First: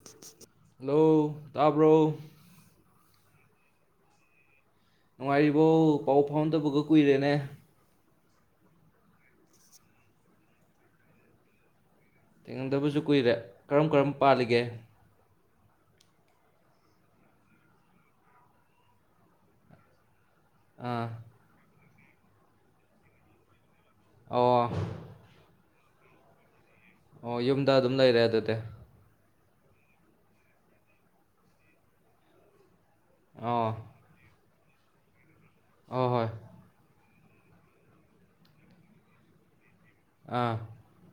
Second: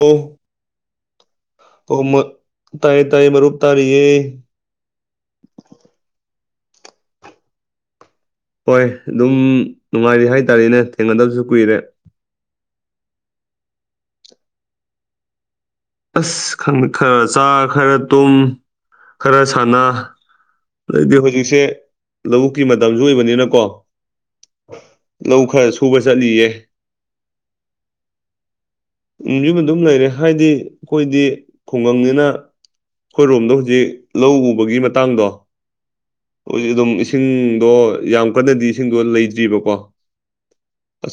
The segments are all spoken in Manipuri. ꯑ ꯅꯧ ꯍ ꯇꯏ ꯇꯏ ꯃꯔꯔꯨꯕ ꯇꯥꯔꯤꯌꯦ ꯅꯨꯡꯉꯥꯏꯔꯤꯕꯣ ꯄꯥꯎ ꯐꯥꯎꯗꯕꯒ ꯀꯨꯏꯔꯦꯅꯦ ꯍꯣꯏ ꯑꯗꯨꯝ ꯅꯨꯡꯉꯥꯏꯔꯤ ꯍꯥꯏꯇꯥꯔꯦꯅꯦ ꯊꯦꯡꯅꯗꯕꯁꯨ ꯀꯨꯏꯔꯦ ꯊꯦꯡꯉꯝꯗꯕꯁꯨ ꯀꯨꯏꯔꯦ ꯀꯔꯝ ꯀꯔꯝꯕ ꯄꯥꯜꯂꯤꯒꯦ ꯑꯁ ꯈꯔ ꯆꯥ ꯈꯔ ꯇꯨꯝ ꯈꯔ ꯁꯥꯟꯅ ꯑꯥ ꯑꯗꯩꯗꯤ ꯍꯧꯖꯤꯛꯁꯦ ꯂꯧꯕꯨꯛꯀꯤ ꯃꯇꯝꯁꯨ ꯑꯣꯏꯕꯅꯤꯅꯀꯣ ꯑꯣ ꯂꯧ ꯈꯔ ꯁꯨꯕ ꯆꯠꯂꯤꯌꯦ ꯑꯣ ꯌꯨꯝꯗ ꯑꯗꯨꯝ ꯂꯩꯔꯦ ꯑꯗꯨꯗꯤ ꯎꯖꯤꯃ ꯑꯗꯨꯝ ꯂꯩꯔꯦ ꯍꯥꯏꯗꯤ ꯑꯩꯈꯣꯏꯗꯤ ꯈꯨꯡꯒꯪꯅꯤꯅ ꯑꯩꯈꯣꯏꯔꯣꯝꯗ ꯑꯣ ꯍꯧꯖꯤꯛ ꯂꯧ ꯎꯕꯒꯤ ꯃꯇꯥꯡꯗꯣ ꯍꯣꯏ ꯍꯣꯏ ꯍꯧꯖꯤꯛ ꯑꯗꯨꯝꯁꯤꯡ ꯏꯁꯤꯡꯗꯣ ꯌꯥꯝ ꯀꯟꯅꯗꯤ ꯏꯁꯤꯡꯗꯣ ꯂꯩꯗ꯭ꯔꯤꯕꯀꯣ ꯑ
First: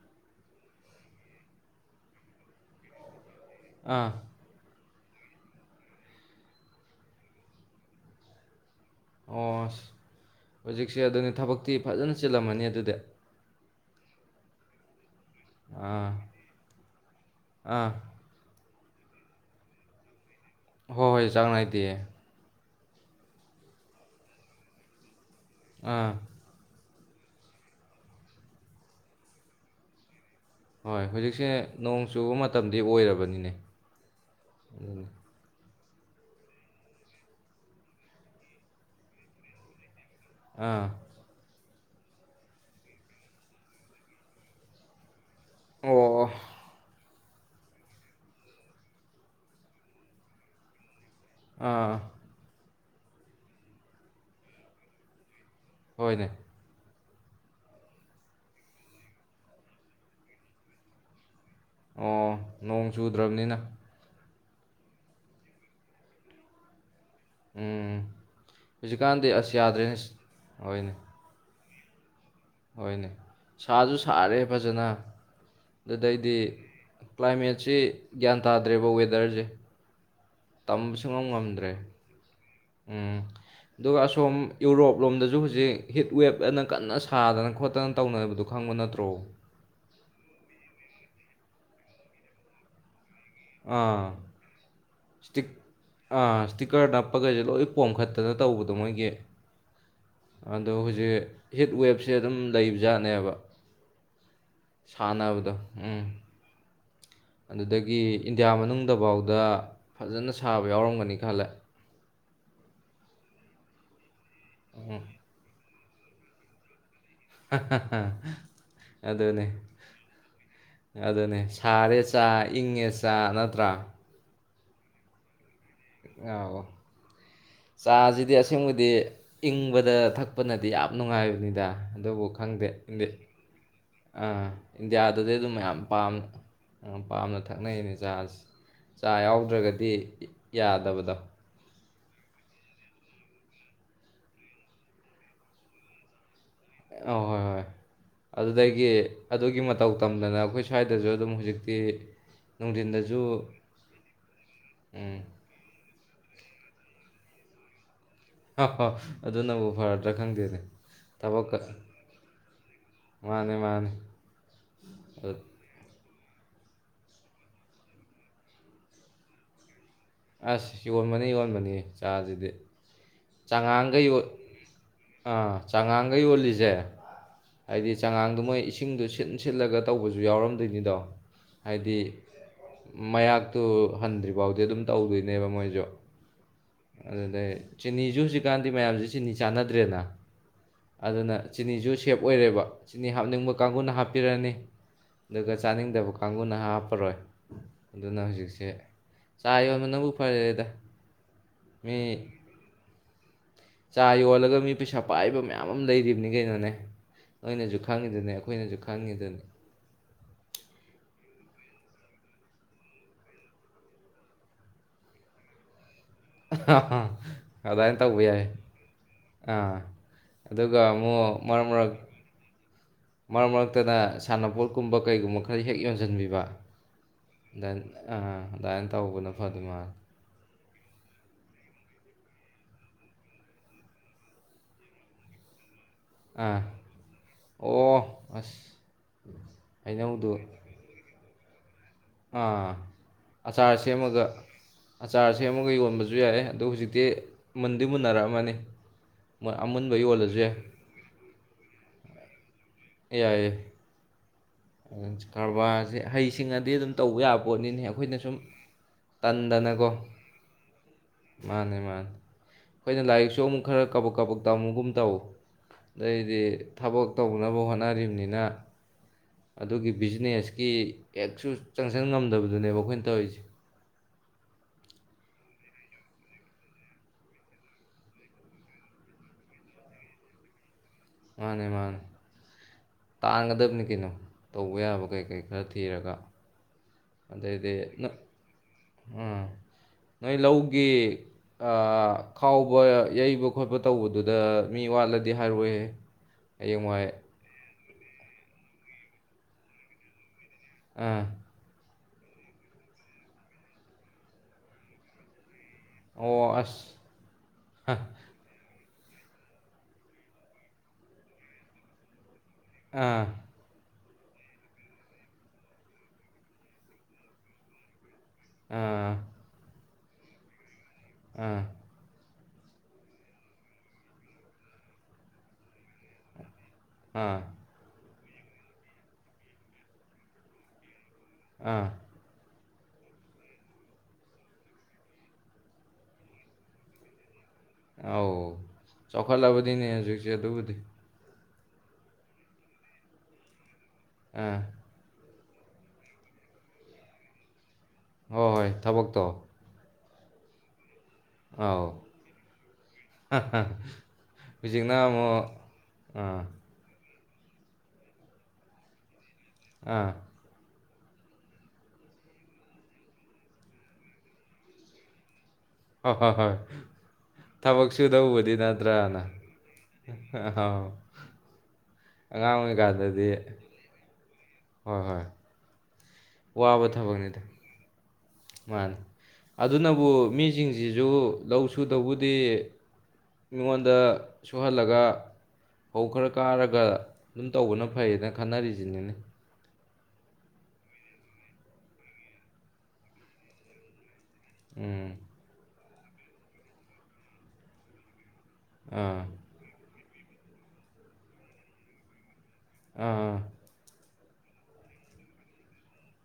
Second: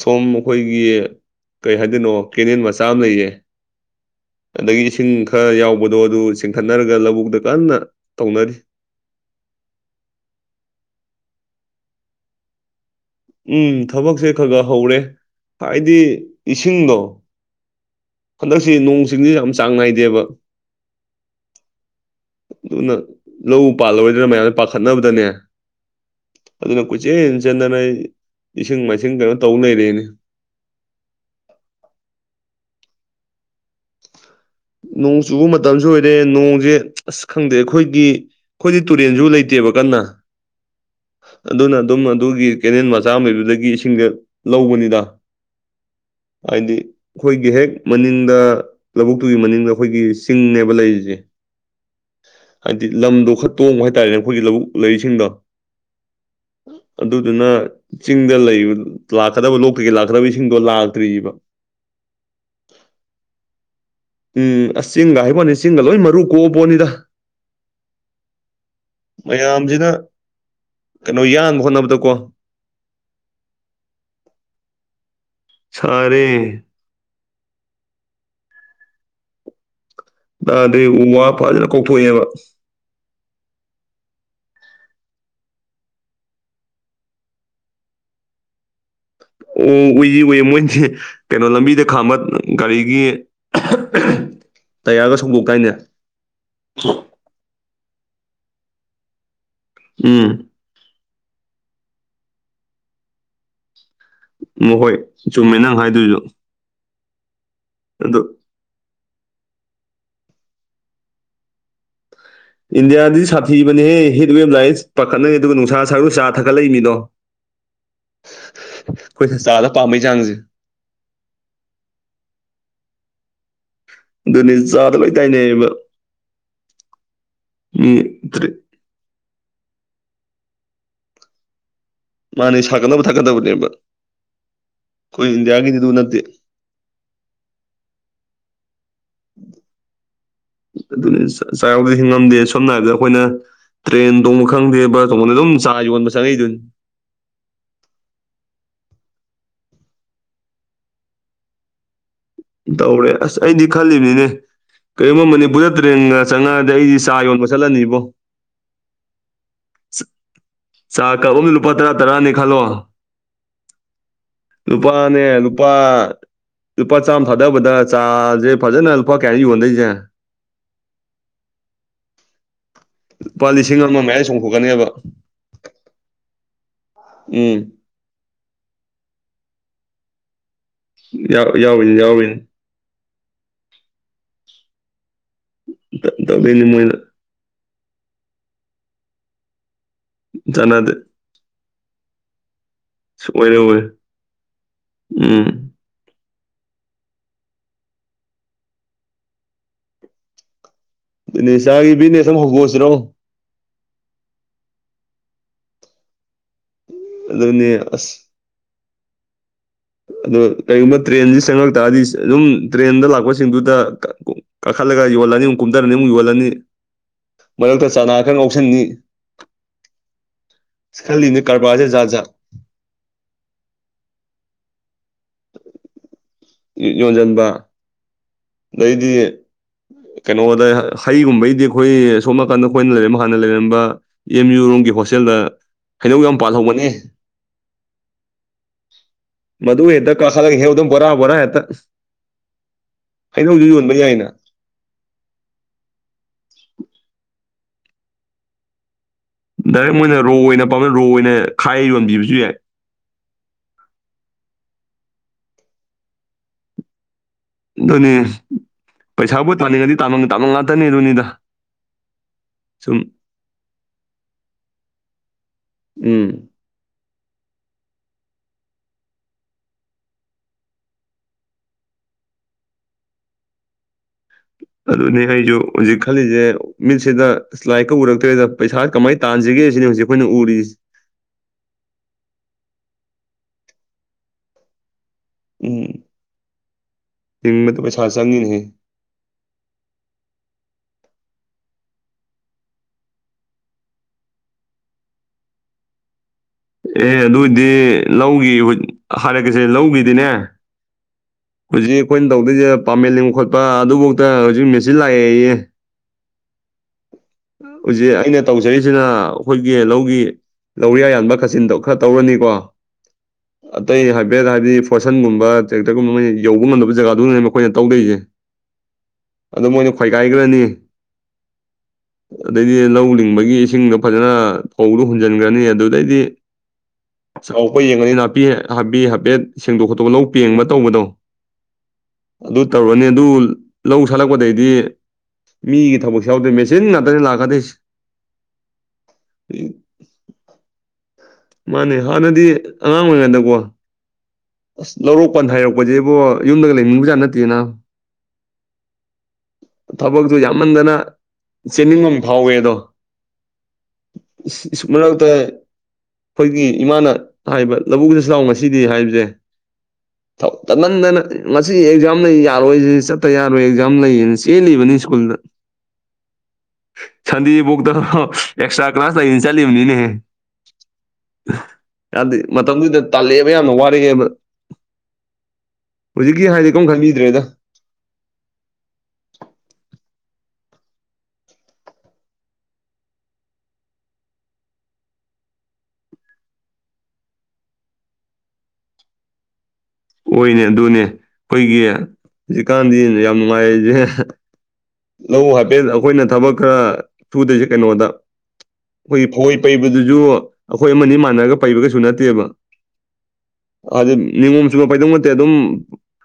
ꯁꯣꯝ ꯑꯩꯈꯣꯏꯒꯤ ꯀꯩ ꯍꯥꯏꯗꯣꯏꯅꯣ ꯀꯦꯅꯦꯜ ꯃꯆꯥ ꯑꯃ ꯂꯩꯌꯦ ꯑꯥ ꯑꯗꯒꯤ ꯏꯁꯤꯡ ꯈꯔ ꯌꯥꯎꯕꯗꯣ ꯑꯗꯨ ꯆꯤꯡꯈꯠꯅꯔꯒ ꯂꯧꯕꯨꯛꯇ ꯀꯟꯅ ꯇꯧꯅꯔꯤ ꯑꯣ ꯑꯁ ꯍꯧꯖꯤꯛꯁꯦ ꯑꯗꯨꯅꯤ ꯊꯕꯛꯇꯤ ꯐꯖꯅ ꯆꯤꯜꯂꯝꯃꯅꯤ ꯑꯗꯨꯗꯤ ꯎꯝ ꯊꯕꯛꯁꯦ ꯈꯔ ꯈꯔ ꯍꯧꯔꯦ ꯍꯥꯏꯗꯤ ꯑꯥ ꯏꯁꯤꯡꯗꯣ ꯑꯥ ꯍꯟꯗꯛ ꯁꯤ ꯅꯣꯡꯁꯤꯡꯁꯤꯁꯨ ꯌꯥꯝ ꯆꯥꯡ ꯅꯥꯏꯗꯦꯕ ꯍꯣꯏ ꯍꯣꯏ ꯆꯥꯡ ꯅꯥꯏꯗꯦꯦ ꯑꯗꯨꯅ ꯂꯧ ꯄꯥꯜꯂꯣꯏꯗꯅ ꯃꯌꯥꯝꯁꯦ ꯄꯥꯈꯠꯅꯕꯗꯅꯦ ꯑꯥ ꯑꯗꯨꯅ ꯀꯣꯏꯆꯦꯟ ꯆꯟꯗꯅ ꯏꯁꯤꯡ ꯃꯥꯏꯁꯤꯡ ꯀꯩꯅꯣ ꯇꯧ ꯂꯩꯔꯦꯅꯦ ꯍꯣꯏ ꯍꯧꯖꯤꯛꯁꯦ ꯅꯣꯡ ꯆꯨꯕ ꯃꯇꯝꯗꯤ ꯑꯣꯏꯔꯕꯅꯤꯅꯦ ꯅꯣꯡ ꯁꯨ ꯃꯇꯝꯁꯨ ꯑꯣꯏꯔꯦ ꯅꯣꯡꯁꯦ ꯑꯁ ꯈꯪꯗꯦ ꯑꯩꯈꯣꯏꯒꯤ ꯑꯩꯈꯣꯏꯗꯤ ꯇꯨꯔꯦꯟꯁꯨ ꯂꯩꯇꯦꯕ ꯀꯟꯅ ꯑꯥ ꯑꯗꯨꯅ ꯑꯗꯨꯝ ꯑꯗꯨꯒꯤ ꯀꯦꯅꯦꯜ ꯃꯆꯥ ꯂꯩꯕꯗꯒꯤ ꯏꯁꯤꯡꯗ ꯂꯧꯕꯅꯤꯗ ꯑꯣ ꯍꯥꯏꯗꯤ ꯑꯩꯈꯣꯏꯒꯤ ꯍꯦꯛ ꯃꯅꯤꯡꯗ ꯂꯧꯕꯨꯛꯇꯨꯒꯤ ꯃꯅꯤꯡꯗ ꯑꯩꯈꯣꯏꯒꯤ ꯆꯤꯡꯅꯦꯕ ꯂꯩꯔꯤꯁꯦ ꯑꯥ ꯍꯥꯏꯕꯗꯤ ꯂꯝꯗꯣ ꯈꯔ ꯇꯣꯡꯕ ꯍꯥꯏꯇꯥꯔꯦꯅꯦ ꯑꯩꯈꯣꯏꯒꯤ ꯂꯧꯕꯨꯛ ꯂꯩꯔꯤꯁꯤꯡꯗꯣ ꯍꯣꯏꯅꯦ ꯑꯗꯨꯗꯨꯅ ꯆꯤꯡꯗ ꯂꯩꯕ ꯂꯥꯛꯀꯗꯕ ꯂꯣꯛꯇꯒꯤ ꯂꯥꯛꯀꯗꯕꯁꯤꯡꯗꯣ ꯂꯥꯛꯇ꯭ꯔꯤꯑꯔꯤꯕ ꯑꯣ ꯅꯣꯡ ꯆꯨꯗ꯭ꯔꯕꯅꯤꯅ ꯎꯝ ꯑꯁ ꯆꯤꯡꯒ ꯍꯥꯏꯕꯅꯤ ꯆꯤꯡꯒ ꯂꯣꯏ ꯃꯔꯨ ꯀꯣꯛꯑꯕꯣꯅꯤꯗ ꯎꯝ ꯍꯧꯖꯤꯛꯀꯥꯟꯗꯤ ꯑꯁ ꯃꯌꯥꯝꯁꯤꯅ ꯌꯥꯗ꯭ꯔꯦꯅꯦ ꯍꯣꯏꯅꯦ ꯑꯗꯨꯀꯣ ꯍꯣꯏꯅꯦ ꯁꯥꯁꯨ ꯁꯥꯔꯦ ꯐꯖꯅ ꯁꯔꯦ ꯑꯗꯨꯗꯩꯗꯤ ꯀ꯭ꯂꯥꯏꯃꯦꯠꯁꯤ ꯒ꯭ꯌꯥꯟ ꯇꯥꯗ꯭ꯔꯦꯕ ꯋꯦꯗꯔꯁꯦ ꯑꯗꯗꯤ ꯇꯝꯕ ꯎ ꯁꯨꯡꯉꯝ ꯋꯥ ꯐꯖꯅ ꯉꯝꯗ꯭ꯔꯦ ꯀꯣꯛꯊꯣꯛꯑꯦꯕ ꯎꯝ ꯑꯗꯨꯒ ꯑꯁꯣꯝ ꯌꯨꯔꯣꯞ ꯂꯣꯝꯗꯁꯨ ꯍꯧꯖꯤꯛ ꯍꯤꯠ ꯋꯦꯞ ꯑꯅ ꯀꯟꯅ ꯁꯥꯗꯅ ꯈꯣꯠꯇꯅ ꯇꯧꯅꯕꯗꯣ ꯈꯪꯕ ꯅꯠꯇ꯭ꯔꯣ ꯑꯣ ꯎꯏꯁꯤ ꯎꯏ ꯃꯣꯏꯁꯦ ꯀꯩꯅꯣ ꯂꯝꯕꯤꯗ ꯈꯥꯝꯕ ꯒꯥꯔꯤꯒꯤ ꯇꯌꯥꯔꯒ ꯑꯥꯤ ꯁꯧꯗꯣꯛꯇꯥꯏꯅꯦ ꯑꯥ ꯏꯁꯇꯤꯀꯔꯅ ꯄꯒꯁꯦ ꯂꯣꯏ ꯄꯣꯝꯈꯠꯇꯅ ꯇꯧꯕꯗꯣ ꯃꯣꯏꯒꯤ ꯎꯝ ꯑꯗꯣ ꯍꯧꯖꯤꯛ ꯍꯤꯠ ꯋꯦꯞꯁꯦ ꯑꯗꯨꯝ ꯂꯩꯕꯖꯥꯠꯅꯦꯕ ꯃꯈꯣꯏ ꯁꯥꯟꯅꯕꯗꯣ ꯆꯨꯝꯃꯦ ꯅꯪ ꯎꯝ ꯍꯥꯏꯗꯣꯏꯁꯨ ꯑꯗꯨꯗꯒꯤ ꯏꯟꯗꯤꯌꯥ ꯃꯅꯨꯡꯗ ꯐꯠꯇꯐꯥꯎꯗ ꯐꯖꯅ ꯁꯥꯕ ꯌꯥꯎꯔꯝꯒꯅꯤ ꯈꯜꯂꯦ ꯏꯟꯗꯤꯌꯥꯗꯤ ꯁꯥꯊꯤꯕꯅꯦꯍꯦ ꯍꯤꯠ ꯋꯦꯕ ꯂꯥꯏꯟ ꯎꯝ ꯄꯥꯈꯠꯅꯅꯤ ꯑꯗꯨꯒ ꯅꯨꯡꯁꯥ ꯁꯔꯨ ꯆꯥ ꯊꯛꯒꯠꯂꯛꯏꯃꯤꯅꯣ ꯑꯩꯈꯣꯏ ꯑꯗꯨꯅꯦ ꯍꯁꯇꯥꯗ ꯄꯥꯝꯝꯕꯩ ꯆꯥꯡꯁꯦ ꯑꯗꯨꯅꯦ ꯁꯥꯔꯦ ꯆꯥ ꯏꯪꯉꯦ ꯆꯥ ꯅꯠꯇ꯭ꯔꯥ ꯑꯗꯨꯅꯦ ꯆꯥꯗ ꯂꯣꯏ ꯇꯥꯏꯅꯩꯑꯕ ꯑ ꯃꯤ ꯆꯥꯁꯤꯗꯤ ꯑꯁꯦꯡꯕꯗꯤ ꯏꯪ ꯕꯗ ꯊꯛꯄꯅꯗꯤ ꯌꯥꯝ ꯅꯨꯡꯉꯥꯏꯕꯅꯤꯗ ꯑꯗꯨꯕꯨ ꯃꯥꯅꯦ ꯈꯪꯗꯦ ꯁꯥꯒꯠꯗꯅꯕ ꯏꯟꯗꯤ ꯊꯥꯀꯗꯕꯅꯦꯝꯕ ꯑꯥ ꯏꯟꯗꯤꯌꯥꯗꯗꯤ ꯑꯗꯨꯝ ꯃꯌꯥꯝ ꯑꯗꯨ ꯄꯥꯝ ꯅꯠꯇꯦ ꯄꯥꯝꯅ ꯊꯛꯅꯩꯅꯦ ꯆꯥꯖꯦ ꯆꯥ ꯌꯥꯎꯗ꯭ꯔꯒꯗꯤ ꯌꯥꯗꯕꯗꯣ ꯑꯗꯨꯅꯦ ꯆꯥ ꯌꯥꯎꯗ꯭ꯔꯗꯤ ꯍꯤꯡꯕ ꯉꯝꯗꯦ ꯁꯝꯅ ꯍꯥꯏꯔꯕꯗ ꯑꯩꯈꯣꯏꯅ ꯇ꯭ꯔꯦꯟ ꯇꯣꯡꯕ ꯈꯪꯗꯦ ꯕꯁ ꯇꯣꯡꯕꯗ ꯑꯗꯨꯝ ꯆꯥ ꯌꯣꯟꯕ ꯆꯪꯉꯛꯏꯗꯨꯅꯤ ꯒꯤ ꯑꯗꯨꯒꯤ ꯃꯇꯧ ꯇꯝꯗꯅ ꯑꯩꯈꯣꯏ ꯁ꯭ꯋꯥꯏꯗꯁꯨ ꯑꯗꯨꯝ ꯍꯧꯖꯤꯛꯇꯤ ꯇꯧꯔꯦ ꯅꯨꯡꯊꯤꯟꯗꯁꯨ ꯑꯁ ꯑꯩꯗꯤ ꯈꯜꯂꯤꯕꯅꯤꯅꯦ ꯎꯝ ꯀꯔꯤꯒꯨꯝꯕ ꯃꯅꯤꯄꯨꯔꯗ ꯇ꯭ꯔꯦꯟꯒ ꯆꯪꯅꯛꯑꯗꯤ ꯑꯩꯗꯤ ꯆꯥ ꯌꯣꯟꯕ ꯆꯠꯂꯅꯤꯕꯣ ꯑꯗꯨꯅꯕꯨ ꯐꯔꯗ꯭ꯔꯥ ꯈꯪꯗꯦꯅꯦ ꯆꯥ ꯀꯞ ꯑꯃꯗ ꯊꯕꯛꯀ ꯂꯨꯄꯥ ꯇꯔꯥ ꯇꯔꯥꯅꯦ ꯈꯜꯂꯣ ꯃꯥꯅꯦ ꯃꯥꯅꯦ ꯂꯨꯄꯥꯅꯦ ꯑꯗꯨ ꯂꯨꯄꯥ ꯂꯨꯄꯥ ꯆꯥꯝ ꯊꯥꯗꯕꯗ ꯆꯥꯖꯦ ꯐꯖꯅ ꯂꯨꯄꯥ ꯀꯌꯥꯅꯣ ꯌꯣꯟꯗꯣꯏꯁꯦ ꯑꯁ ꯌꯣꯟꯕꯅꯤ ꯌꯣꯟꯕꯅꯤ ꯆꯥꯁꯤꯗꯤ ꯂꯨꯄꯥ ꯂꯤꯁꯤꯡ ꯆꯉꯥꯡꯒ ꯑꯃ ꯌꯣ ꯃꯌꯥꯏꯗꯤ ꯆꯣꯡꯊꯣꯛꯀꯅꯤꯕ ꯑꯥ ꯆꯉꯥꯡꯒ ꯌꯣꯜꯂꯤꯖꯦ ꯎꯝ ꯍꯥꯏꯗꯤ ꯆꯉꯥꯡꯗꯣ ꯃꯣꯏ ꯏꯁꯤꯡꯗꯣ ꯁꯤꯟ ꯁꯤꯟꯂꯒ ꯇꯧꯕꯁꯨ ꯌꯥꯎꯔꯝ ꯌꯥ ꯌꯥꯎꯔꯤꯅꯤ ꯌꯥꯎꯔꯤꯅꯤ ꯃꯌꯥꯛꯇꯨ ꯍꯟꯗ꯭ꯔꯤꯚꯥꯎꯗꯤ ꯑꯗꯨꯝ ꯇꯧꯗꯣꯏꯅꯦꯕ ꯃꯣꯏꯖꯨ ꯇꯧꯗꯣꯏꯅꯤ ꯃꯣꯏꯅ ꯑꯗꯨꯗꯩ ꯆꯤꯅꯤꯁꯨ ꯍꯧꯖꯤꯛꯀꯥꯟꯗꯤ ꯃꯌꯥꯝꯖꯦ ꯆꯤꯅꯤ ꯆꯥꯟꯅꯗ꯭ꯔꯦꯅ ꯆꯥꯟꯅꯗꯦ ꯑꯗꯨꯅ ꯆꯤꯅꯤꯁꯨ ꯁꯦꯞ ꯑꯣꯏꯔꯦꯕ ꯆꯤꯅꯤ ꯍꯥꯞꯅꯤꯡꯕ ꯑꯣꯏꯔꯣꯏ ꯀꯥꯡꯒꯨꯅ ꯍꯥꯞꯄꯤꯔꯅꯤ ꯎꯝ ꯑꯗꯨꯒ ꯆꯥꯅꯤꯡꯗꯕ ꯀꯥ ꯀꯥꯡꯕꯨꯨꯅ ꯍꯥꯞꯄꯔꯣꯏ ꯑꯗꯨꯅ ꯍꯧꯖꯤꯛꯁꯦ ꯆꯥ ꯌꯣꯟꯕ ꯅꯪꯕꯨ ꯐꯔꯦꯗ ꯑꯗꯨꯅꯦ ꯃꯤ ꯆꯥꯒꯤ ꯕꯤꯖꯣꯅꯦꯁ ꯑꯃ ꯍꯧꯗꯣꯛ ꯑꯁꯦ ꯆꯥ ꯌꯣꯜꯂꯒ ꯃꯤ ꯄꯩꯁꯥ ꯄꯥꯏꯕ ꯃꯌꯥꯝ ꯑꯃ ꯂꯩꯔꯤꯝꯕꯅꯤ ꯀꯩꯅꯣꯅꯦ ꯑꯗꯨꯅꯦ ꯅꯣꯏꯅꯁꯨ ꯑꯁ ꯈꯪꯉꯤꯗꯨꯅꯤ ꯑꯩꯈꯣꯏꯅꯁꯨ ꯈꯪꯉꯤꯗꯨꯅꯤ ꯑꯗꯣ ꯀꯩꯒꯨꯝꯕ ꯇ꯭ꯔꯦꯟꯖꯤ ꯆꯪꯉꯛ ꯇꯥꯗꯤ ꯑꯗꯨꯝ ꯇ꯭ꯔꯦꯟꯗ ꯂꯥꯛꯄꯁꯤꯡꯗꯨꯗ ꯀꯥꯈꯠꯂꯒ ꯌꯣꯜꯂꯅꯤ ꯑꯃꯨꯛ ꯀꯧꯝꯗꯔꯛ ꯀꯅꯤ ꯑꯃꯨꯛ ꯌꯣꯜꯂꯅꯤ ꯃꯔꯛꯇ ꯑꯗꯨꯃꯥꯏꯅ ꯆꯥꯅꯥ ꯇꯧꯕ ꯈꯔ ꯌꯥꯏ ꯉꯎꯁꯟꯅꯤ ꯑꯥ ꯑꯗꯨꯒ ꯑꯃꯨꯛ ꯃꯔ ꯖꯦ ꯖꯥꯠ- ꯖꯥꯠ ꯃꯔꯛ ꯃꯔꯛꯇꯅ ꯁꯥꯟꯅꯄꯣꯠꯀꯨꯝꯕ ꯀꯩꯒꯨꯝꯕ ꯈꯔ ꯍꯦꯛ ꯌꯣꯟꯖꯟꯕꯤ ꯕꯥ ꯌꯣꯟꯁꯤꯟꯕ [unintelligible] ꯑꯗꯩꯗꯤ ꯀꯩꯅꯣꯗ ꯍꯩꯒꯨꯝꯕꯩꯗꯤ ꯑꯩꯈꯣꯏ ꯑꯁꯣꯝ ꯅꯥꯀꯟꯗ ꯑꯩꯈꯣꯏꯅ ꯂꯩꯔꯝ ꯍꯥꯟꯅ ꯂꯩꯔꯝꯕ ꯑꯦꯝ ꯌꯨ ꯔꯨꯝꯒꯤ ꯍꯣꯁꯇꯦꯜꯗ ꯍꯩꯅꯧ ꯌꯥꯝ ꯑ ꯄꯥꯜꯍꯧꯕꯅꯦ ꯑꯣ ꯑꯁ ꯃꯗꯨꯗꯨ ꯌꯦꯛꯇ ꯍꯩꯅꯧꯗꯨ ꯀꯥꯈꯠꯂ ꯍꯦꯛꯎꯗꯧꯅꯦ ꯕꯣꯔꯥ-ꯕꯣꯔꯥ ꯍꯦꯛꯇ ꯑꯥ ꯍꯩꯅꯧꯁꯨ ꯑꯆꯥꯔ ꯌꯣꯟꯕ ꯁꯦꯝꯃꯒ ꯌꯥꯏꯅ ꯑꯆꯥꯔ ꯁꯦꯝꯃꯒ ꯌꯣꯟꯕꯁꯨ ꯌꯥꯏ ꯑꯗꯨ ꯍꯧꯖꯤꯛꯇꯤ ꯃꯨꯟꯗꯤ ꯃꯨꯟꯅꯔꯛꯑꯃꯅꯤ ꯃꯨꯟ- ꯗꯥꯏꯔꯦꯛ ꯑꯃꯨꯟꯕ ꯃꯣꯏꯅ ꯔꯣ ꯌꯣꯜꯂꯁꯨ ꯌꯥꯏ ꯑꯣꯏꯅ ꯄꯥꯝꯅ ꯔꯣ ꯑꯣꯏꯅ ꯈꯥꯏꯔ ꯌꯣꯟꯕꯤꯕꯁꯨ ꯌꯥꯏ ꯌꯥꯏꯌꯦ ꯀꯔꯕꯥꯔꯖꯦ ꯍꯩꯁꯤꯡꯉꯗꯤ ꯑꯗꯨꯝ ꯇꯧꯕ ꯌꯥꯕ ꯄꯣꯠꯅꯤꯅꯦ ꯑꯗꯨꯅꯤ ꯑꯩꯈꯣꯏꯅ ꯁꯨꯝ ꯄꯩꯁꯥꯕꯨ ꯇꯟꯗꯅꯀꯣ ꯇꯥꯅꯤꯡꯉꯗꯤ ꯇꯥꯟꯚꯝꯒꯤ ꯇꯥꯟꯚꯝ ꯉꯥꯛꯇꯅꯤ ꯑꯗꯨꯅꯤꯗ ꯃꯥꯅꯦ ꯃꯥꯅꯦ ꯁꯨꯝ ꯑꯩꯈꯣꯏꯅ ꯂꯥꯏꯔꯤꯛꯁꯨ ꯑꯃꯨꯛ ꯈꯔ ꯀꯥꯕꯛ ꯀꯥꯕꯛ ꯇꯝꯃꯨꯒꯨꯝ ꯇꯧ ꯎꯝ ꯑꯗꯩꯗꯤ ꯊꯕꯛ ꯇꯧꯅꯕ ꯍꯣꯠꯅꯔꯤꯝꯅꯤꯅ ꯑꯗꯨꯒꯤ ꯕꯤꯖꯤꯅꯦꯁꯀꯤ ꯍꯦꯛꯁꯨ ꯆꯪꯖꯟ ꯉꯝꯗꯕꯗꯨꯅꯦꯕ ꯑꯩꯈꯣꯏꯅ ꯇꯧꯔꯤꯁꯦ [inaudible] ꯑꯗꯨꯅꯦ ꯑꯩꯖꯨ ꯍꯧꯖꯤꯛ ꯈꯜꯂꯤꯁꯦ ꯃꯤꯠꯁꯤꯗ ꯂꯥꯢꯔꯤꯛꯀ ꯎꯔꯛꯇ꯭ꯔꯦꯗ ꯄꯩꯁꯥ ꯀꯃꯥꯏꯅ ꯇꯥꯟꯁꯤꯒꯦ ꯁꯤꯅꯤꯛ ꯍꯧ ꯑꯩꯈꯣꯏꯅ ꯎꯔꯤꯖꯦ ꯃꯥꯅꯦ ꯃꯥꯅꯦ ꯇꯥꯡꯒꯗꯕꯅꯤ ꯀꯩꯅꯣ ꯇꯧꯕ ꯌꯥꯕ ꯀꯩ ꯀꯩ ꯈꯔ ꯎꯝ ꯊꯤꯔꯒ ꯑꯗꯩꯗꯤ ꯍꯤꯡꯕꯗ ꯄꯩꯁꯥ ꯆꯪꯉꯤꯅꯦꯍꯦ ꯎꯝ ꯅꯣꯏ ꯂꯧꯒꯤ ꯈꯥꯎꯕ ꯌꯩꯕ ꯈꯣꯠꯄ ꯇꯧꯕꯗꯨꯗ ꯃꯤ ꯋꯥꯠꯂꯗꯤ ꯍꯥꯏꯔꯣꯏꯍꯦ ꯑꯦ ꯑꯗꯨꯏꯗꯤ ꯂꯧꯒꯤ ꯍꯥꯏꯔꯛꯀꯁꯦ ꯂꯧꯒꯤꯗꯤꯅꯦ ꯑ ꯍꯧꯖꯤꯛ ꯑꯩꯈꯣꯏꯅ ꯇꯧꯗꯣꯏꯁꯦ ꯄꯥꯝꯜꯂꯤꯕ ꯈꯣꯠꯄ ꯑꯗꯨꯐꯧꯗ ꯍꯧꯖꯤꯛ ꯃꯦꯆꯤꯟ ꯂꯥꯛꯑꯦ ꯑꯩꯌꯦ ꯑꯣ ꯑꯁ ꯍ, ꯍꯧꯖꯤꯛ ꯑꯩꯅ ꯇꯧꯖꯩ ꯁꯤꯅ ꯑꯩꯈꯣꯏꯒꯤ ꯂꯧꯒꯤ ꯂꯧꯔꯤꯌꯥ ꯌꯥꯟꯕ ꯈꯥꯆꯤꯟꯗ ꯈꯔ ꯇꯧꯔꯅꯤꯀꯣ ꯑꯝ ꯑꯇꯩ ꯍꯥꯏꯐꯦꯠ ꯍꯥꯏꯕꯗꯤ ꯐꯣꯔꯁꯟꯒꯨꯝꯕ ꯇ꯭ꯔꯦꯛꯇꯔꯒꯨꯝꯕ ꯃꯣꯏꯅ ꯌꯧꯕ ꯉꯝꯗ ꯖꯒꯥꯗꯨꯅ ꯃꯈꯣꯏꯅ ꯇꯧꯗꯣꯏꯔꯤꯁꯦ ꯑ ꯐꯣꯏꯒꯥꯏꯈ꯭ꯔꯅꯤ ꯑꯝ ꯑꯗꯩꯗꯤ ꯂꯧ ꯂꯤꯡꯕꯒꯤ ꯏꯁꯤꯡꯗꯣ ꯐꯖꯅ ꯐꯧꯗꯣ ꯍꯨꯟꯖꯤꯟꯈ꯭ꯔꯅꯤ ꯑꯗꯨꯗꯩꯗꯤ ꯑꯥ ꯆꯥꯎꯄ ꯌꯦꯡꯉꯅꯤ ꯅꯥꯄꯤ ꯍꯥꯕꯤ ꯍꯥꯏꯐꯦꯠ ꯁꯦꯡꯗꯣꯛ ꯈꯣꯠꯇꯣꯛ ꯂ ꯄꯦꯡꯕ ꯇꯧꯕꯗꯣ ꯑꯥ ꯑꯗꯨ ꯇꯧꯔꯛꯅꯤ ꯑꯗꯨ ꯂꯧ ꯁꯥꯠꯂꯛꯄꯗꯩꯗꯤ ꯃꯤꯒꯤ ꯊꯕꯛ ꯌꯥꯎꯗꯣꯏ ꯃꯦꯆꯤꯟ ꯉꯥꯛꯇꯗꯤ ꯂꯥꯛꯀꯗꯣꯏ ꯑꯧ ꯆꯥꯎꯈꯠꯂꯕꯗꯤꯅꯦ ꯍꯧꯖꯤꯛꯁꯦ ꯑꯗꯨꯕꯨꯗꯤ ꯃꯥꯅꯦ ꯍꯥꯟꯅꯗꯤ ꯑꯉꯥꯡ ꯑꯣꯏꯔꯤꯉꯩꯗꯀꯣ ꯑꯥ ꯑꯁ ꯂꯧꯔꯣꯛꯄꯥꯟ ꯍꯥꯏꯔꯛꯄꯁꯦꯕꯣ ꯌꯨꯝꯗꯒ ꯂꯩꯅꯤꯡꯕꯖꯥꯠ ꯅꯠꯇꯦꯅ ꯍꯣꯏ ꯍꯣꯏ ꯊꯕꯛꯇꯣ ꯊꯕꯛꯁꯨ ꯌꯥꯝꯃꯟꯗꯅ ꯑꯧ ꯆꯦꯟꯅꯤꯡꯕ ꯑꯃ ꯐꯥꯎꯋꯦ ꯑꯗꯣ ꯁ ꯍꯧꯖꯤꯛꯅ ꯃꯔꯛꯇ ꯑꯃꯨꯛ ꯑꯥ ꯑꯩꯈꯣꯏꯒꯤ ꯏꯃꯥꯅ ꯍꯥꯏꯕ ꯂꯧꯕꯨꯗ ꯂꯥꯎ ꯉꯁꯤꯗꯤ ꯍꯥꯏꯕꯁꯦ ꯑ ꯇꯠꯍꯟꯗꯅ ꯉꯁꯤ ꯑꯦꯛꯖꯥꯝ ꯂꯩ ꯌꯥꯔꯣꯏꯁꯤ ꯆꯠꯇ ꯌꯥꯔꯣꯏ ꯑꯦꯛꯖꯥꯝ ꯂꯩꯌꯦꯅ ꯆꯦꯜꯂꯤꯕꯅꯤ ꯁ꯭ꯀꯨꯜꯗ ꯑ ꯍꯣ ꯍꯣꯏ ꯁꯟꯗꯤꯒꯤ ꯊꯕꯛ ꯕꯨꯛꯇꯣ ꯁꯨꯗꯧꯕꯗꯤ ꯑꯦꯛꯁꯇ꯭ꯔꯥ ꯀ꯭ꯂꯥꯁ ꯅꯠꯇ꯭ꯔꯅ ꯂꯩꯅ ꯆꯠꯂꯤꯕꯅꯤꯅꯦꯍ ꯑꯧ ꯌꯥꯗꯗꯤ ꯑꯉꯥꯡ ꯃꯇꯝꯗꯨꯗ ꯑꯣꯏꯔꯤꯀꯥꯟꯗꯗꯤ ꯇꯥꯜꯂꯛꯑꯦꯕ ꯌꯥꯝꯅ ꯋꯥꯔꯛꯑꯦꯕ ꯍꯣꯏ ꯍꯣꯏ ꯍꯧꯖꯤꯛꯀꯤ ꯍꯥꯏꯗꯤ ꯋꯥꯕ ꯀꯝ ꯊꯕꯛꯅꯤꯗ ꯈꯟꯕꯤꯗ꯭ꯔꯦꯗ ꯃꯥꯅꯤ ꯑꯗꯨꯅꯕꯨ ꯃꯤꯁꯤꯡꯁꯤꯁꯨ ꯂꯧ ꯁꯨꯗꯧꯕꯗꯤ ꯃꯤꯉꯣꯟꯗ ꯁꯨꯍꯜꯂꯒ ꯍꯧ ꯈꯔ ꯀꯥꯔꯒ ꯑꯗꯨꯝ ꯇꯧꯕꯅ ꯐꯩꯌꯦꯅ ꯈꯟꯅꯔꯤꯁꯤꯅꯦꯅꯦ ꯑꯣꯏꯅꯦ ꯑꯗꯨꯅꯦ ꯑꯩꯈꯣꯏꯒꯤ ꯍꯧꯖꯤꯛꯀꯥꯟꯗꯤ ꯌꯥꯝ ꯅꯨꯡꯉꯥꯏꯁꯦ ꯎꯝ ꯂꯧ ꯍꯥꯏꯐꯦꯠ ꯑꯩꯈꯣꯏꯅ ꯊꯕꯛ ꯈꯔ ꯁꯨꯗꯣꯏꯁꯦ ꯀꯩꯅꯣꯗ ꯑꯥ ꯑꯩꯈꯣꯏꯒꯤ ꯐꯋꯥꯏ ꯄꯩꯕꯗꯨꯁꯨ ꯑꯩꯈꯣꯏ ꯑꯃꯅꯤ ꯃꯥꯟꯅꯔꯒ ꯄꯩꯕ ꯀꯩꯁꯨ ꯅꯠꯇꯦꯕ ꯑꯥ ꯑ ꯄꯩꯗꯧ ꯅꯠꯇꯦ ꯑꯗꯨꯝ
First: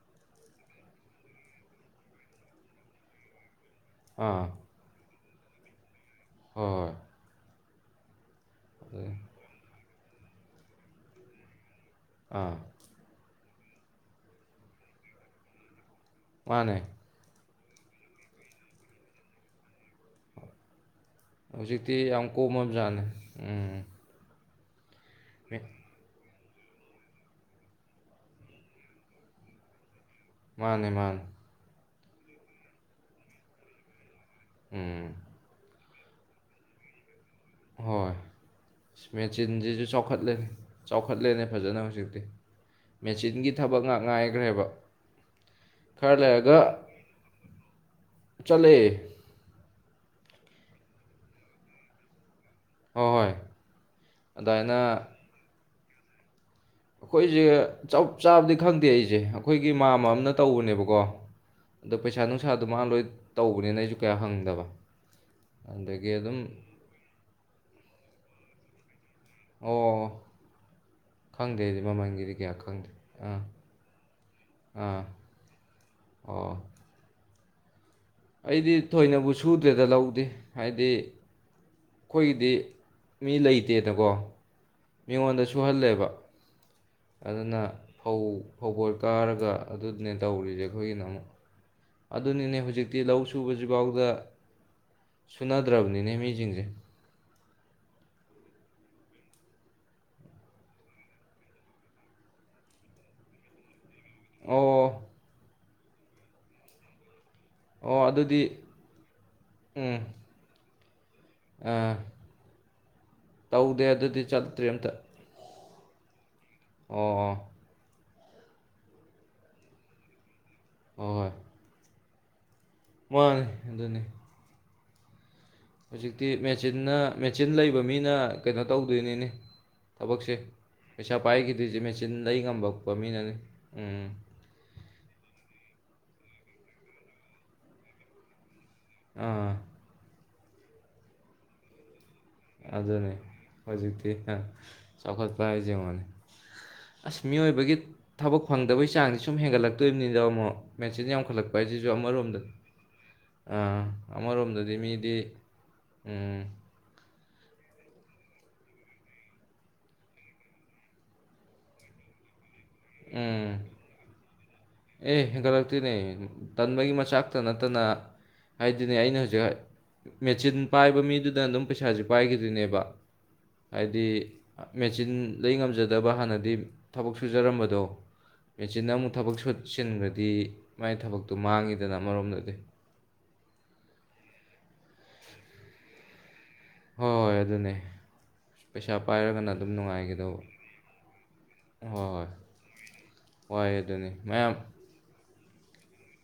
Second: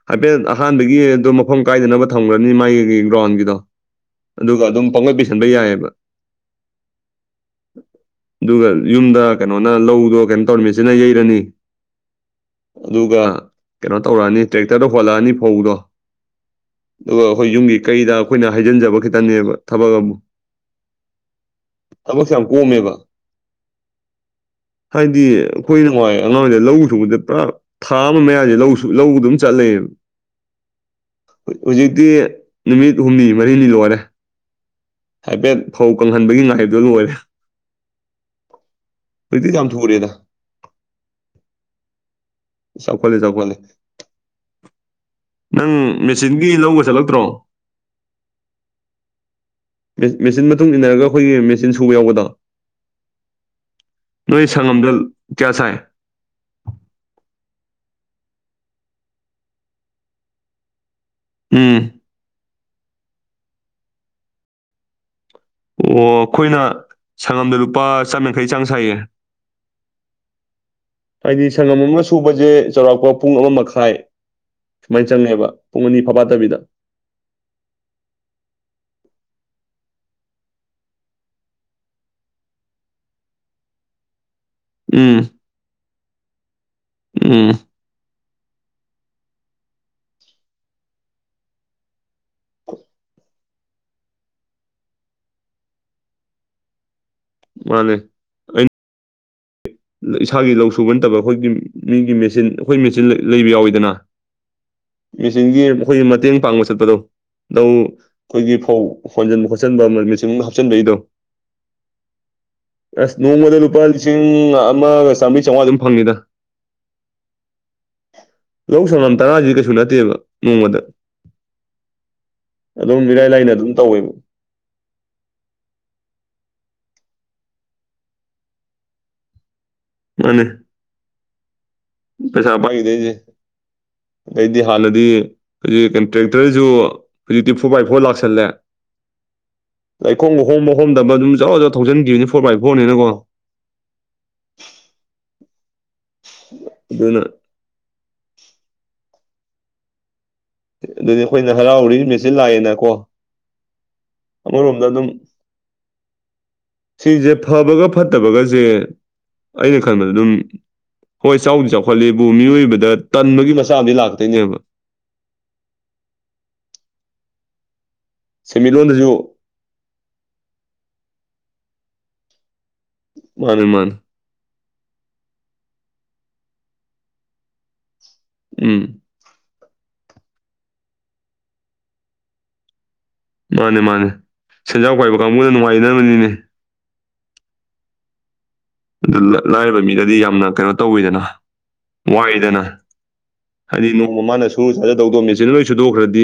ꯍꯥꯏꯐꯦꯠ ꯑꯍꯥꯟꯕꯒꯤꯗꯣ ꯃꯐꯝ ꯀꯥꯏꯗꯅꯕ ꯊꯝꯈ꯭ꯔꯅꯤ ꯃꯥꯒꯤꯒꯤ ꯒ꯭ꯔꯥꯎꯟꯒꯤꯗꯣ ꯑꯥ ꯑꯗꯨꯒ ꯑꯗꯨꯝ ꯄꯥꯡꯒꯠ ꯄꯁꯤꯟꯕ ꯌꯥꯏꯑꯕ ꯍꯣꯏ ꯑꯗꯨꯒ ꯍꯣꯏ ꯑꯗꯨ- ꯌꯨꯝꯗ ꯀꯩꯅꯣꯅ ꯂꯧꯗꯣ ꯀꯩꯅꯣ ꯇꯧꯔꯃꯤꯁꯤꯅ ꯌꯩꯔꯅꯤ ꯑꯥ ꯑꯗꯨꯒ ꯀꯩꯅꯣ ꯇꯧꯔꯛꯑꯅꯤ ꯇ꯭ꯔꯦꯛꯇꯔꯗ ꯍꯣꯜꯂꯛꯑꯅꯤ ꯐꯧꯗꯣ ꯃꯥꯅꯦ ꯑꯗꯨꯒ ꯑꯩꯈꯣꯏ ꯌꯨꯝꯒꯤ ꯀꯩꯗ ꯑꯩꯈꯣꯏꯅ ꯍꯥꯏꯖꯤꯟꯖꯕ ꯈꯤꯇꯅꯦꯕ ꯊꯕꯛ ꯑꯃꯨꯛ ꯍꯧꯖꯤꯛꯇꯤ ꯌꯥꯝ ꯊꯕꯛꯁꯦ ꯀꯣꯝꯕ ꯀꯣꯝꯃꯦꯕ ꯃꯖꯥꯠꯅꯦ ꯎꯝ ꯍꯥꯏꯗꯤ ꯃꯦ- ꯑꯩꯈꯣꯏꯅ ꯍꯏ ꯑꯉꯥꯡꯩꯗ ꯂꯧ ꯁꯨꯕꯗ ꯄꯨꯔꯥ ꯑꯥꯝꯕ ꯃꯌꯥꯝꯁꯦ ꯂꯧꯁꯨ ꯂꯧ ꯑꯗꯨꯝ ꯆꯠꯂꯦꯕ ꯃꯥꯅꯦ ꯃꯥꯅꯦ ꯤ ꯅꯨꯃꯤꯠ ꯍꯨꯝꯅꯤ ꯃꯔꯤꯅꯤ ꯂꯣꯏꯔꯦ ꯎꯝ ꯍꯥꯏꯐꯦꯠ ꯐꯧ ꯀꯪꯍꯟꯕꯒꯤ ꯉꯥꯏꯍꯩꯕꯗꯨꯣ ꯂꯣꯏꯔꯦ ꯍꯣꯏ ꯍꯧꯖꯤꯛꯇꯤ ꯌꯥꯝ ꯃꯦꯆꯤꯟꯁꯤꯁꯨ ꯊꯨꯔꯦꯗ ꯆꯥꯎꯈꯠꯂꯦ ꯆꯥꯎꯈꯠꯂꯦꯅꯦ ꯐꯖꯅ ꯍꯧꯖꯤꯛꯇꯤ ꯆꯥꯎꯈꯠꯂꯤ ꯃꯦꯆꯤꯟꯒꯤ ꯆꯥꯎꯈꯠꯂꯤ ꯊꯕꯛ ꯉꯥꯛ ꯉꯥꯏꯈ꯭ꯔꯦꯕ ꯅꯪ ꯈꯔ ꯃꯦꯆꯤꯟꯒꯤ ꯂꯧꯕ ꯆꯠꯂꯛꯇ꯭ꯔꯣ [inaudible] ꯆꯂꯦ ꯃꯦꯆꯤꯟ ꯃꯇꯨꯡ ꯏꯟꯅꯔꯒ ꯑꯩꯈꯣꯏꯒꯤ ꯃꯦꯆꯤꯟ ꯁꯨꯕ ꯌꯥꯎꯕꯗ ꯍꯣꯏ ꯍꯣꯏ ꯅꯣꯏ ꯑꯗꯨꯃꯥꯏꯅ ꯁꯪꯉꯝꯗ ꯀꯌꯥ ꯁꯥꯏ ꯑꯩꯈꯣꯏꯁꯦ ꯆꯞ ꯆꯥꯕꯗꯤ ꯈꯪꯗꯦ ꯑꯩꯁꯦ ꯑꯩꯈꯣꯏꯒꯤ ꯃꯥꯃ ꯑꯝꯅ ꯇꯧꯕꯅꯦꯕꯀꯣ ꯎꯝ ꯑꯗꯣ ꯄꯩꯁꯥ ꯅꯨꯡꯁꯥꯗꯣ ꯃꯥ ꯂꯣꯏ ꯇꯧꯕꯅꯤꯅ ꯑꯩꯁꯨ ꯀꯌꯥ ꯍꯪꯗꯕ ꯑꯣ ꯑꯗꯒꯤ ꯑꯗꯨꯝ ꯑꯩꯈꯣꯏꯅ ꯁꯪꯉꯝꯗ ꯂꯨꯄꯥ ꯆꯥ ꯃꯡꯈꯩ ꯆꯥꯡ ꯁꯥꯏꯌꯦ ꯑꯣ ꯍꯥꯏꯗꯤ ꯈꯪꯗꯦ ꯑꯩꯗꯤ ꯁꯪꯉꯝ ꯑꯃ ꯃꯃꯜꯒꯤꯗꯤ ꯁꯨꯕꯁꯦ ꯀꯌꯥ ꯈꯪꯗꯦ ꯆꯥꯎꯔꯥꯛꯄ ꯄꯨꯡ ꯑꯥ ꯑꯃ ꯃꯈꯥꯏ ꯑꯥ ꯁꯨꯃꯥꯏꯅ ꯆꯪꯉꯦꯕ ꯄꯨꯡ ꯑꯅꯤ ꯑꯣ ꯐꯕꯥꯠꯇꯕꯤꯗ ꯑꯩꯗꯤ ꯊꯣꯏꯅꯕꯨ ꯁꯨꯗ꯭ꯔꯦꯗ ꯂꯧꯗꯦ ꯍꯥꯏꯗꯤ ꯑꯩꯈꯣꯏꯒꯤꯗꯤ ꯃꯤ ꯂꯩꯇꯦꯗꯀꯣ ꯎꯝ ꯃꯤꯉꯣꯟꯗ ꯁꯨꯍꯜꯂꯦꯕ ꯎꯝ ꯑꯗꯨꯅ ꯐꯧ ꯐꯧꯕꯣ ꯀꯥꯔꯒ ꯑꯗꯨꯅꯦ ꯇꯧꯔꯤꯁꯦ ꯑꯩꯈꯣꯏꯒꯤꯅ ꯑꯃꯨꯛ ꯑꯗꯨꯅꯤꯅꯦ ꯍꯧꯖꯤꯛꯇꯤ ꯂꯧ ꯁꯨꯕꯁꯤꯐꯥꯎꯗ ꯁꯨꯅꯥꯗ꯭ꯔꯥꯎꯅꯤꯅꯦ ꯃꯤꯖꯤꯤꯡꯁꯦ ꯃꯥꯅꯦꯦ ꯑ ꯏꯁꯥꯒꯤ ꯂꯧ ꯁꯨꯕ ꯅꯠꯇꯕ ꯑꯩꯈꯣꯏꯒꯤ ꯃꯤꯒꯤ ꯃꯦꯆꯤꯟ ꯑꯩꯈꯣꯏ ꯃꯦꯆꯤꯟ ꯂꯩꯕ ꯌꯥꯎꯋꯤꯗꯅ ꯑꯣ ꯃꯦꯆꯤꯟꯒꯤ ꯑꯩꯈꯣꯏ ꯃꯇꯦꯡ ꯄꯥꯡꯕ ꯆꯠꯄꯗꯣ ꯅꯧ ꯑꯣ ꯑꯗꯨꯗꯤ ꯑꯩꯈꯣꯏꯒꯤ ꯐꯧ ꯍꯣꯟꯖꯟꯕ ꯈꯣꯠꯆꯟꯕ ꯑꯃ ꯎꯝ ꯃꯦꯆꯤꯡ ꯍꯥꯞꯆꯤꯟꯕꯒꯤꯗꯣ ꯑꯥ ꯁ ꯅꯣꯡ ꯃ ꯂꯄꯥ ꯇꯧꯗꯦ ꯂꯤꯁꯤꯡ ꯑꯗꯨꯗꯤ ꯆꯠꯇ꯭ꯔꯤ ꯑꯝꯇ ꯁ ꯆ ꯐꯅꯤꯗ ꯑꯣ ꯍ ꯂꯧ ꯁꯪꯝ ꯇꯔꯥꯁꯤ ꯀꯩꯁꯨ ꯅꯠꯇꯦꯕ ꯅꯣꯡꯃꯗ ꯍꯣꯏ ꯍꯣꯏ ꯑꯗꯨꯝ ꯏꯔꯥꯏ ꯃꯥꯅꯤ ꯂꯥꯏꯅ ꯑꯗꯨꯝ ꯑꯗꯨꯅꯤ ꯇꯧꯋꯦꯕ ꯍꯧꯖꯤꯛꯇꯤ ꯃꯦꯆꯤꯟꯅ ꯃꯦꯆꯤꯟ ꯂꯩꯕ ꯃꯤꯅ ꯀꯩꯅꯣ ꯇꯧꯗꯣꯏꯅꯤꯅꯤ ꯊꯕꯛꯁꯦ ꯃꯥꯅꯦ ꯄꯁꯥ ꯄꯥꯏ ꯀ ꯔꯤꯖꯤ ꯃꯦꯆꯤꯟ ꯂꯩ ꯄꯩꯁꯥ ꯉꯝꯝꯕꯄ ꯄꯥꯏꯈꯤꯗꯣꯏꯁꯦ ꯃꯤꯅꯅꯤ ꯎꯝ ꯑꯩꯗꯤ ꯍꯥꯟꯅꯗꯤ ꯍꯧꯖꯤꯛ ꯀꯟꯇ꯭ꯔꯦꯛꯇꯔꯁꯨ ꯍꯧꯖꯤꯛꯇꯤ ꯐꯣꯔ ꯕꯥꯏ ꯐꯣꯔ ꯂꯥꯛꯁꯜꯂꯦ ꯑꯥ ꯑꯩꯈꯣꯡꯕ ꯍꯣꯣꯡꯕ ꯍꯣꯡꯗꯕ ꯑꯗꯨꯝꯖꯔꯖꯔ ꯊꯧꯖꯟꯈꯤꯕꯅꯤ ꯑꯗꯨꯅꯦ ꯍꯧꯖꯤꯛꯇꯤ ꯆꯥꯎꯈꯠꯄ ꯍꯥꯏ ꯌꯦꯉꯅꯤ ꯑꯁ ꯑꯗꯨꯅ ꯃꯤꯑꯣꯏꯕꯒꯤ ꯊꯕꯛ ꯐꯪꯗꯕꯩ ꯆꯥꯡꯗꯤ ꯁꯨꯝ ꯍꯦꯟꯒꯠꯂꯛꯇꯣꯕꯅꯤꯗ ꯑꯃꯃꯣ ꯑꯗꯨꯅꯤ ꯑꯩꯈꯣꯏꯅ ꯍꯔꯥꯎꯔꯤ ꯃꯠꯁꯤ ꯂꯥꯛꯑꯦꯅꯀꯣ ꯑꯥ ꯑꯃꯔꯣꯝꯗꯗꯤ ꯑꯃꯔꯣꯝꯗ ꯑꯗꯨꯝ ꯃꯤꯗꯤ ꯎꯝ ꯁꯤꯁꯦ ꯐꯕꯒ ꯐꯠꯇꯕꯒꯁꯦ ꯑꯩꯅ ꯈꯟꯕꯗ ꯑꯗꯨꯝ ꯍꯣꯏ ꯆꯥꯎꯗꯤ ꯆꯥꯎꯈꯠꯂꯦꯕꯨ ꯃꯤꯑꯣꯏꯕꯗ ꯎꯝ ꯇꯟꯕꯒꯤ ꯃꯆꯥꯗꯤ ꯂꯥꯛꯇꯣꯏꯅꯦꯕ ꯑꯦ ꯍꯦꯟꯒꯠꯂꯛꯇꯣꯏꯅꯦ ꯇꯟꯕꯒꯤ ꯃꯆꯥꯛꯇ ꯅꯠꯇꯅ ꯍꯥꯏꯗꯤꯅꯦ ꯁꯦꯟꯃꯤꯠꯂꯣꯟꯗꯁꯨ ꯑꯩꯅ ꯍꯧꯖꯤꯛ ꯃꯦꯆꯤꯟ ꯄꯥꯏꯕ ꯃꯤꯗꯨꯅ ꯑꯗꯨꯝ ꯄꯩꯁꯥꯥꯁ ꯄꯥꯏꯈꯤꯗꯣꯏꯅꯦꯕ ꯃꯥꯅꯦ ꯃꯥꯅꯦ ꯍꯥꯏꯗꯤ ꯃꯦꯆꯤꯟ ꯂꯩ ꯉꯝꯖꯗꯕ ꯍꯥꯟꯅꯗꯤ ꯊꯕꯛ ꯁꯨꯖꯔꯝꯕꯗꯣ ꯎꯝ ꯃꯦꯆꯤꯟꯅ ꯑꯃꯨꯛ ꯊꯕꯛ ꯁꯤꯟꯈ꯭ꯔꯗꯤ ꯃꯥꯏ ꯊꯕꯛꯇꯨ ꯃꯥꯡꯉꯤꯗꯅ ꯑꯃꯔꯣꯝꯗꯗꯤ ꯃꯥꯅꯦ ꯃꯥꯅꯦ ꯁꯦꯟꯖꯥꯎ ꯀꯥꯏꯕ ꯀꯥꯡꯕꯨꯅ ꯅꯨꯡꯉꯥꯏꯅꯕꯅꯤꯅꯦ ꯍꯣꯏ ꯍꯣꯏ ꯑꯗꯨꯅꯦ ꯄꯩꯁꯥ ꯑꯗꯨ ꯄꯥꯏꯔꯒꯅ ꯑꯗꯨꯝ ꯂꯥꯏꯔꯕ ꯃꯤꯗꯗꯤ ꯅꯨꯡꯉꯥꯏꯒꯗꯧꯕ ꯌꯥꯝꯅ ꯀꯩꯅꯣ ꯇꯧꯋꯤꯗꯅ ꯍꯣꯏ ꯍꯣꯏ ꯋꯥꯏꯗꯅ ꯋꯥꯏ ꯍꯥꯏꯗꯤ ꯑꯗꯨꯅꯤ ꯅꯣꯡꯃ ꯃꯌꯥꯝ ꯃꯥꯅꯁꯨꯨ ꯆꯥꯖꯗꯧꯗꯣ ꯃꯦꯆꯤꯟꯅ ꯂꯣꯏ ꯁꯨꯗꯣꯛꯈ꯭ꯔꯗꯤ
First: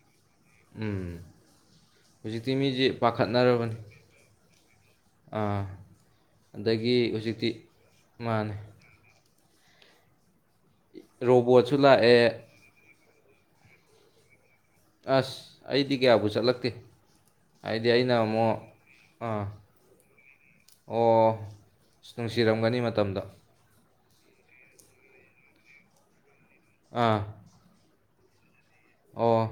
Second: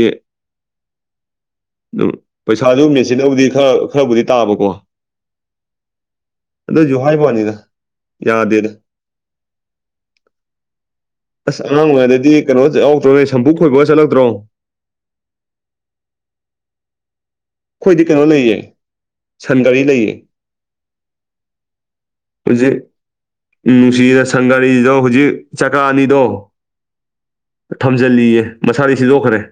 ꯎꯝ ꯍꯧꯖꯤꯛꯇꯤ ꯄꯩꯁꯥꯗꯨ ꯃꯤꯁꯦ ꯃꯦꯆꯤꯟꯅꯕꯨꯗꯤ ꯄꯥꯈꯠꯅꯔꯕꯅꯤ ꯈꯔ ꯈꯔꯕꯨꯗꯤ ꯇꯥꯕꯀꯣ ꯑꯥ ꯑꯗꯒꯤ ꯍꯧꯖꯤꯛꯇꯤ ꯃꯥꯅꯦ ꯌꯥꯗꯅ ꯑꯁ ꯔꯣꯕꯣꯠꯁꯨ ꯑꯉꯥꯡ ꯑꯣꯏꯔꯤꯉꯩꯗꯗꯤ ꯂꯥꯛꯑꯦ ꯀꯩꯅꯣ ꯌꯥꯎꯗ꯭ꯔꯣ ꯅꯣꯏ ꯁꯝꯕꯨꯨ ꯈꯣꯏꯕꯒ ꯆꯠꯂꯛꯇ꯭ꯔꯣ ꯑꯁ ꯑꯩꯗꯤ ꯀꯌꯥꯕꯨ ꯆꯠꯂꯛꯇꯦ ꯍꯥꯏꯗꯤ ꯑꯩꯈꯣꯏꯗꯤ ꯑꯩꯅ ꯀꯩꯅꯣ ꯂꯩꯌꯦ ꯑꯃꯨꯛ ꯑꯥ ꯁꯟꯒꯥꯔꯤ ꯂꯩꯌꯦ ꯑꯣ ꯑꯁ ꯍꯧꯖꯤꯛ ꯅꯨꯡꯁꯤꯔꯝꯒꯅꯤ ꯃꯇꯝꯗ ꯅꯨꯡꯁꯤꯅ ꯁꯪꯒꯥꯔꯤꯗꯣ ꯍꯧꯖꯤꯛ ꯆꯀꯥ ꯑꯅꯤꯗꯣ ꯑ ꯂꯤꯦ ꯑꯣ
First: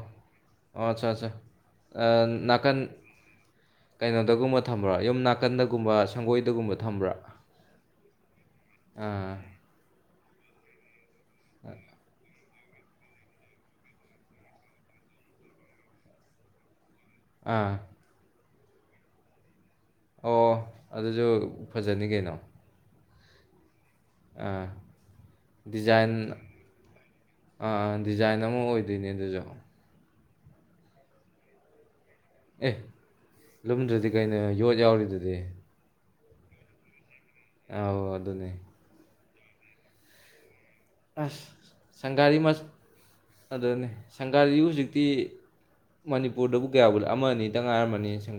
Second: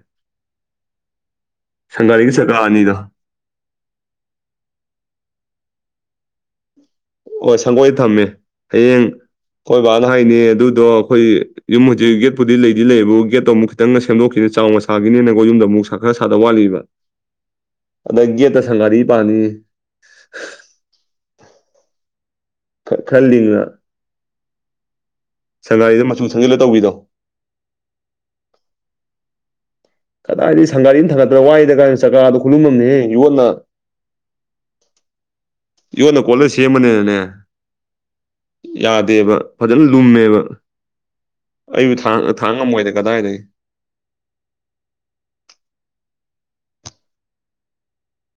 ꯑꯆꯥ ꯑꯆꯥ ꯁꯪꯒꯥꯔꯤꯒꯤ ꯆꯀꯥ ꯅꯥꯀꯟ ꯑꯅꯤꯗꯣ ꯀꯩꯅꯣꯗꯒꯨꯝꯕ ꯊꯝꯕ꯭ꯔꯣ ꯌꯨꯝ ꯅꯥꯀꯟꯗꯒꯨꯝꯕ ꯁꯪꯒꯣꯏꯗꯒꯨꯝꯕ ꯊꯝꯕ꯭ꯔꯥ ꯍ ꯁꯪꯒꯣꯏꯗ ꯊꯝꯃꯦ ꯍꯌꯦꯡ ꯑꯥ ꯀꯣꯏ ꯕꯥꯅ ꯍꯥꯏꯅꯤ ꯑꯗꯨꯗꯣ ꯑꯩꯈꯣꯏ ꯌꯨꯝ ꯍꯧꯖꯤꯛꯒꯤ ꯐꯨꯗꯤ ꯂꯩꯗꯤ ꯂꯩꯌꯦꯕꯨ ꯒꯦꯠꯇꯣ ꯑꯃꯨꯛ ꯈꯤꯇꯪ ꯁꯦꯝꯗꯣꯛꯈꯤꯅꯦ ꯆꯥꯎ ꯃꯁꯥꯒꯤꯅꯤꯅꯀꯣ ꯌꯨꯝꯗ ꯑꯃꯨꯛ ꯈꯔ ꯁꯥꯗ ꯋꯥꯠꯂꯤꯕ ꯑꯥ ꯑꯗꯒꯤ ꯇ ꯁꯪꯒꯥꯔꯤ ꯄꯅꯤ ꯑꯣ ꯑꯗꯨꯁꯨ ꯐꯖꯅꯤ ꯀꯩꯅꯣ ꯈꯜꯗꯤ ꯗꯤꯖꯥꯏꯟ ꯃꯆꯨ ꯁꯪꯖꯤꯜꯂ ꯇꯧꯕꯤꯗꯣ ꯑꯥ ꯗꯤꯖꯥꯏꯟ ꯇꯥꯃꯣ ꯑꯣꯏꯗꯣꯏꯅꯦ ꯑꯗꯨꯁꯨ ꯀꯗꯥꯏꯗꯤ ꯁꯪꯒꯥꯔꯤꯅ ꯊꯪꯒꯗ꯭ꯔꯣ ꯋꯥꯏꯗ ꯀ ꯑꯦ ꯂꯨꯝꯗ꯭ꯔꯗꯤ ꯀꯩꯅꯣ ꯌꯣꯠ ꯌꯥꯎꯔꯤꯗꯨꯗꯤ ꯌꯣꯟ ꯅ ꯀꯂ ꯁꯦꯝꯃꯅꯤ ꯅꯅꯦ ꯑ ꯑꯗꯨ ꯑꯗꯨꯅꯦ ꯐꯖꯅ ꯂꯨꯝꯃꯦꯕ ꯑꯁ ꯑꯩꯕꯨ ꯊꯥꯡ ꯁꯪꯒꯥꯔꯤ ꯊꯥꯡ ꯃꯆꯥ ꯉꯝꯃꯣꯏꯗ ꯀꯗꯥꯏ ꯑꯗꯨꯅꯦ ꯁꯪꯒꯥꯥꯔꯁꯤ ꯍꯧꯖꯤꯛꯇꯤꯅꯤ ꯄꯣꯔꯗꯕꯨ ꯀꯌꯥꯕꯨ ꯑꯃꯅꯤ ꯑ ꯇꯪꯉꯥꯏꯔꯝꯅꯤ